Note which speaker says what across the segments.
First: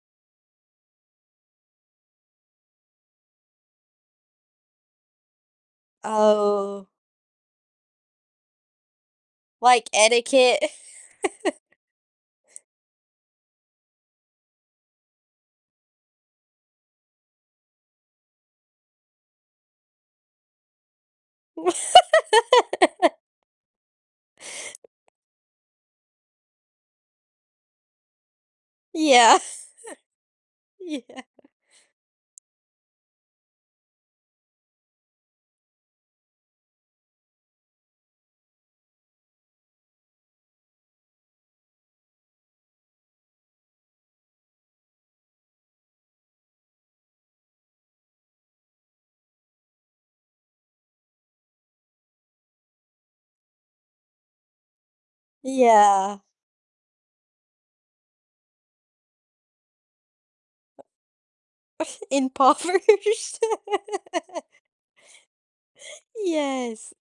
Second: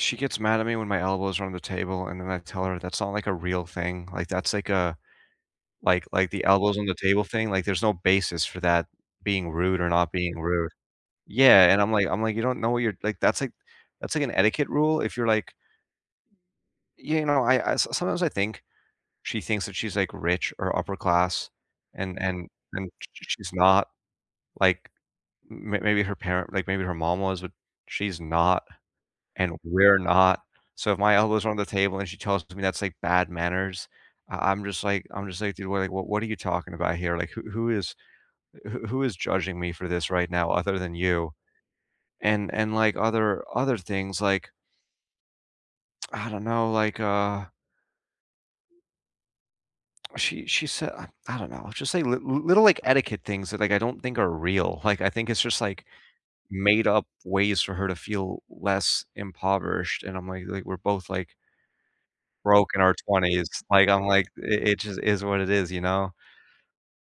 Speaker 1: She gets mad at me when my elbows are on the table, and then I tell her that's not, like, a real thing, like, that's, like, a like like, the elbows on
Speaker 2: Oh
Speaker 1: the table thing, like, there's no basis for that being rude
Speaker 2: Like,
Speaker 1: or not being
Speaker 2: etiquette?
Speaker 1: rude. Yeah, and I'm like I'm like, "You don't know what you're" like, that's, like that's, like, an etiquette rule, if you're, like You know, I I s sometimes I think she thinks that she's, like, rich, or upper class, and and and sh sh she's not. Like, m m maybe her parent like, maybe her mom was, but she's not,
Speaker 2: Yeah
Speaker 1: and we're not. So if my
Speaker 2: Yeah.
Speaker 1: elbows are on the table, and she tells me that's, like, bad manners, I I'm just like I'm just like, "Dude, what, like what what are you talking about here? Like, who who is who who is judging me for this right now other than you?" And and, like, other other things, like I don't know, like, uh She she said I I don't know, it's just, like, li li little, like, etiquette things, that, like, I don't think are real. Like, I think it's just, like,
Speaker 2: Yeah.
Speaker 1: made-up ways for her to feel less impoverished, and I'm, like like, we're both, like broke in our
Speaker 2: Impoverished.
Speaker 1: 20s. Like, I'm, like i it just is what it is, you know?
Speaker 2: Yes.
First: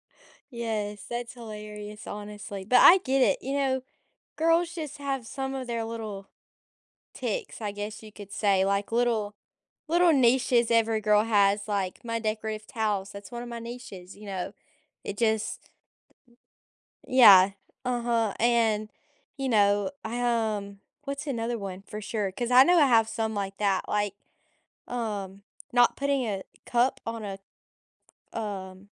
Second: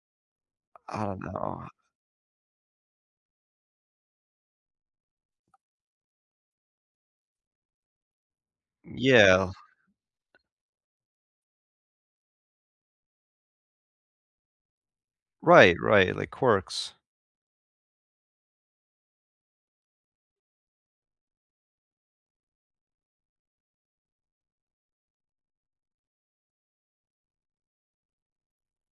Speaker 1: I
Speaker 2: Yes,
Speaker 1: don't
Speaker 2: that's
Speaker 1: know.
Speaker 2: hilarious, honestly, but I get it. You know, girls just have some of their little ticks, I guess you could say, like, little
Speaker 1: Yeah.
Speaker 2: little niches every girl has, like my decorative towels, that's one of my niches, you know? It just
Speaker 1: Right, right, like, quirks.
Speaker 2: Yeah. Uh-huh, and, you know, I, um what's another one? For sure, 'cause I know I have some like that, like, um, not putting a cup on a, um